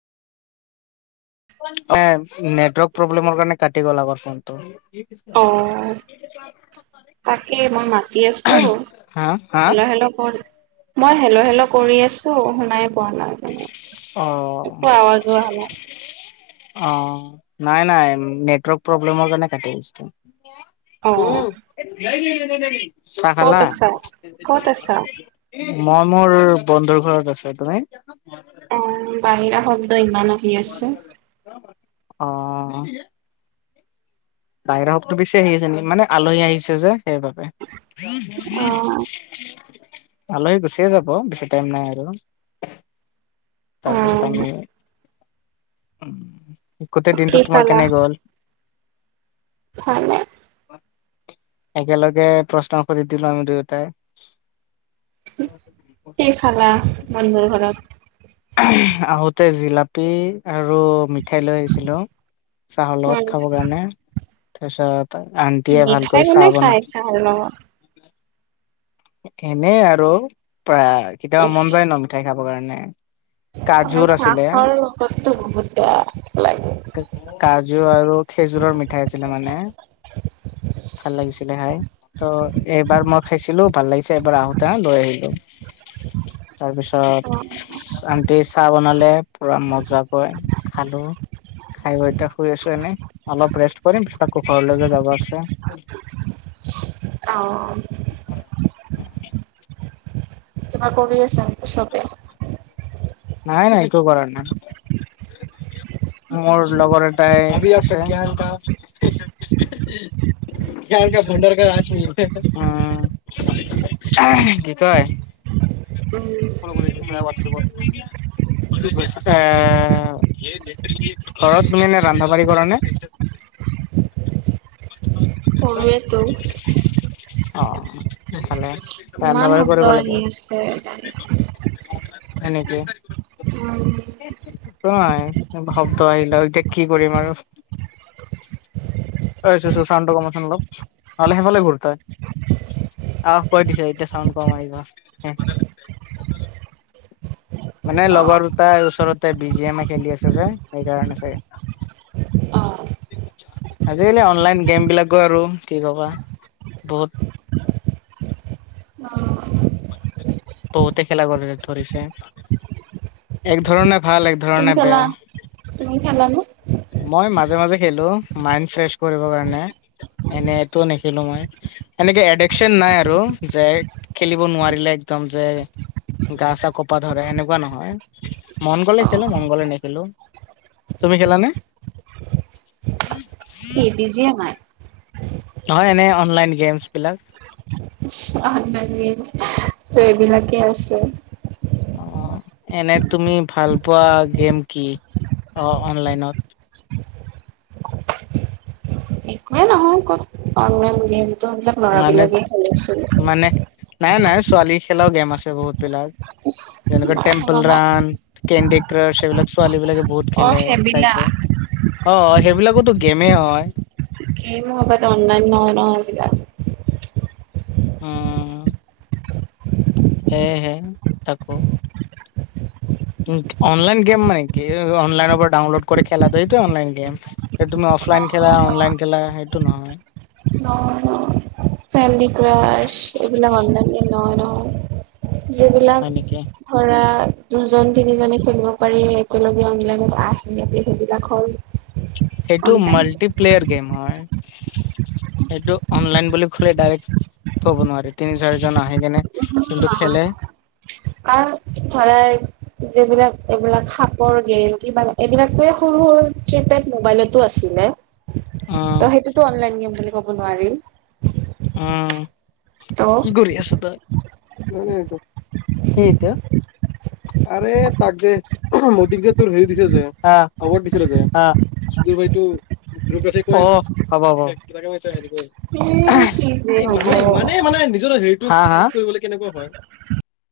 তেন নেটৱৰ্ক প্ৰব্লেমৰ কাৰণে কাটি গ'ল আগৰ ফোনটো ইয়ে কিছকা? অ', [unintelligible] তাকে মই মাতি আছোঁ হা? হা? হেল্ল' হেল্ল' কৰ মই হেল্ল হেল্ল কৰি আছোঁ শুনাই পোৱা নাই। মানে অ', একো আৱাজো অহা নাছ অ নাই নাই নেটৱৰ্ক প্ৰব্লেমৰ কাৰণে কাটি গৈছিলে। অ', উম [unintelligible] চাহ ক'ত খালা? আছা? ক'ত আছা? মই মোৰ বন্ধুৰ ঘৰত আছোঁ। তুমি? অ বাহিৰা শব্দ ইমান আহি আছে। অ অ বাহিৰা শব্দ বেছি আহি আছে নেকি মানে আলহী আহিছে যে সেইবাবে। অ'। [unintelligible] আলহী গুচিয়ে যাব, বেছি টাইম নাই আৰু। তাৰপিছত আমি অ', উম গোটেই কি দিনটো তোমাৰ খালা? কেনে গ'ল? ভালে। একেলগে প্ৰশ্ন সুধি দিলো আমি দুয়োটাই। কি খালা বন্ধুৰ ঘৰত? আহোতে জিলাপি আৰু মিঠ মিঠাই লৈ আহিছিলো চাহৰ উম, লগত খাব কাৰণে, তাৰপিছত তাইৰ আন্টিয়ে মিঠাই ভালকৈ কোনে চাহ বনা [unintelligible] এনেই আৰু পা, কেতিয়াবা ইচ মন যায় ন' মিঠাই খাবৰ কাৰণে। মানে কাজুৰ আছিলে চাহৰ লগততো বহুত বেয়া লাগে। কাজু আৰু খেজুৰৰ মিঠাই আছিলে মানে। ভাল লাগিছিলে খাই, ত' এইবাৰ মই খাইছিলোঁ। ভাল লাগিছে, এইবাৰ আহোতে লৈ আহিলো। তাৰ পিছত- আনটি চাহ বনালে, পুৰা মজা কৈ খালোঁ। খাই বৈ এতিয়া শুই আছো এনেই, অলপ ৰেষ্ট কৰিম, পিছত আকৌ ঘৰলৈকে যাব আছে। অঁ। [unintelligible] কিবা কৰি আছে নেকি চবে? নাই, একো কৰা নাই। মোৰ লগৰ এটাই- [unintelligible] ক ক ভডাৰ ক ৰাজ্ম [unintelligible] কি কয় [unintelligible] ফ'ল' কৰিবি হোৱাটচএপত। এ, ঘৰত তুমি এনে ৰন্ধা বাঢ়ি কৰা নে? হয়। কৰোৱেটো। অঁ, খালে। ইমান শব্দ আহি আছে গাড়ীৰ। হয় নেকি? উম। নাই, শব্দ আহিল আৰু এতিয়া কি কৰিম আৰু! অই চুচু চাউণ্ডটো কমাচোন অলপ, নহ'লে সিফালে ঘূৰ তই। আহ কৰি দিছে, এতিয়া চাউণ্ড কম আহিব। মানে অ', লগৰ দুটাই ওচৰতে বি জি এম ই খেলি আছে যে, সেইকাৰণে চাগে। অ', আজিকালি অনলাইন গেম বিলাকো আৰু কি কবা বহুত- অ', বহুতে খেলা কৰে, ধৰিছে। এক ধৰণে- ভাল এক তুমি ধৰণে খেলা, বেয়া তুমি খেলা নে? মই মাজে মাজে খেলো, মাইণ্ড ফ্ৰেছ কৰিবৰ কাৰণে, এনেটো নেখেলো মই। সেনেকে এডিকচন নাই আৰু যে খেলিব নোৱাৰিলে একদম যে- গা- চা কপা ধৰে, এনেকুৱা নহয়। মন গ'লে অ', খেলো, মন গ'লে নেখেলো। তুমি খেলা নে? কি বিজিয়েমাই? নহয় এনে অনলাইন গেমছ বিলাক। অনলাইন গেমছ ত' এইবিলাকে আছে। অঁ, এনে তুমি ভাল পোৱা গেম কি অ- অনলাইনত? এ নহয় ক'ত অনলাইন গেম- চেম বিলাক ল'ৰা মানে বিলাকে খেলিছিল। মানে নাই, নাই ছোৱালী খেলাও গেম আছে বহুত বিলাক। যেনেকে মই টেম্পল খেলা নাই। ৰান- কেণ্ডি ক্ৰাছ সেইবিলাক ছোৱালী বিলাকে বহুত অ', খেলে, সেইবিলাক চাইছোঁ। অঁ, অঁ, সেইবিলাকোতো গেমে হয়। কিনো হ'ব অনলাইন নহয়- নহয় সেইবিলাক। উম। হে, হে তাকো। অনলাইন গেম মানে কি অনলাইনৰ পৰা ডাউনলোড কৰি খেলাটো এইটোৱে অনলাইন গেম। এ তুমি অফলাইন নহয় খেলা অনলাইন খেলা, সেইটো নহয়। অহ' কেণ্ডি ক্ৰাচ এই বিলাক অনলাইন গেম নহয় নহয় যিবিলাক হয় নেকি? ধৰা, দুজন তিনিজনে খেলিব পাৰি, একেলগে অনলাইনত আহে, সেইবিলাক হ'ল। [inaudible] সেইটো অনলাইন গেম মাল্টিপ্লেয়াৰ গেম হয়। সেইটো অনলাইন বুলি ক'লে ডাইৰেক্ট থব নোৱাৰি তিনি চাৰিজন আহি কেনে কিন্তু নহয় খেলে [inaudible] যিবিলাক এইবিলাক সাপৰ গেম কিবা এইবিলাকে সৰু সৰু ট্ৰিপেড মোবাইলত তো আছিলে উম, ত সেইটোতো অনলাইন গেম বুলি ক'ব নোৱাৰি উম কি ত' কৰি আছ তই কি এতিয়া আৰে তাক যে, মোদীক যে তোৰ হেৰি দিছে যে এৱৰ্ড দিছিলে যে। সুদূৰ ভাই টো অ হব হব এ কি যে [unintelligible] মানুহে ইমানেই হ'ব মানে নিজৰ হেৰিতো ঠিক কৰিবলৈ কেনেকুৱা হয়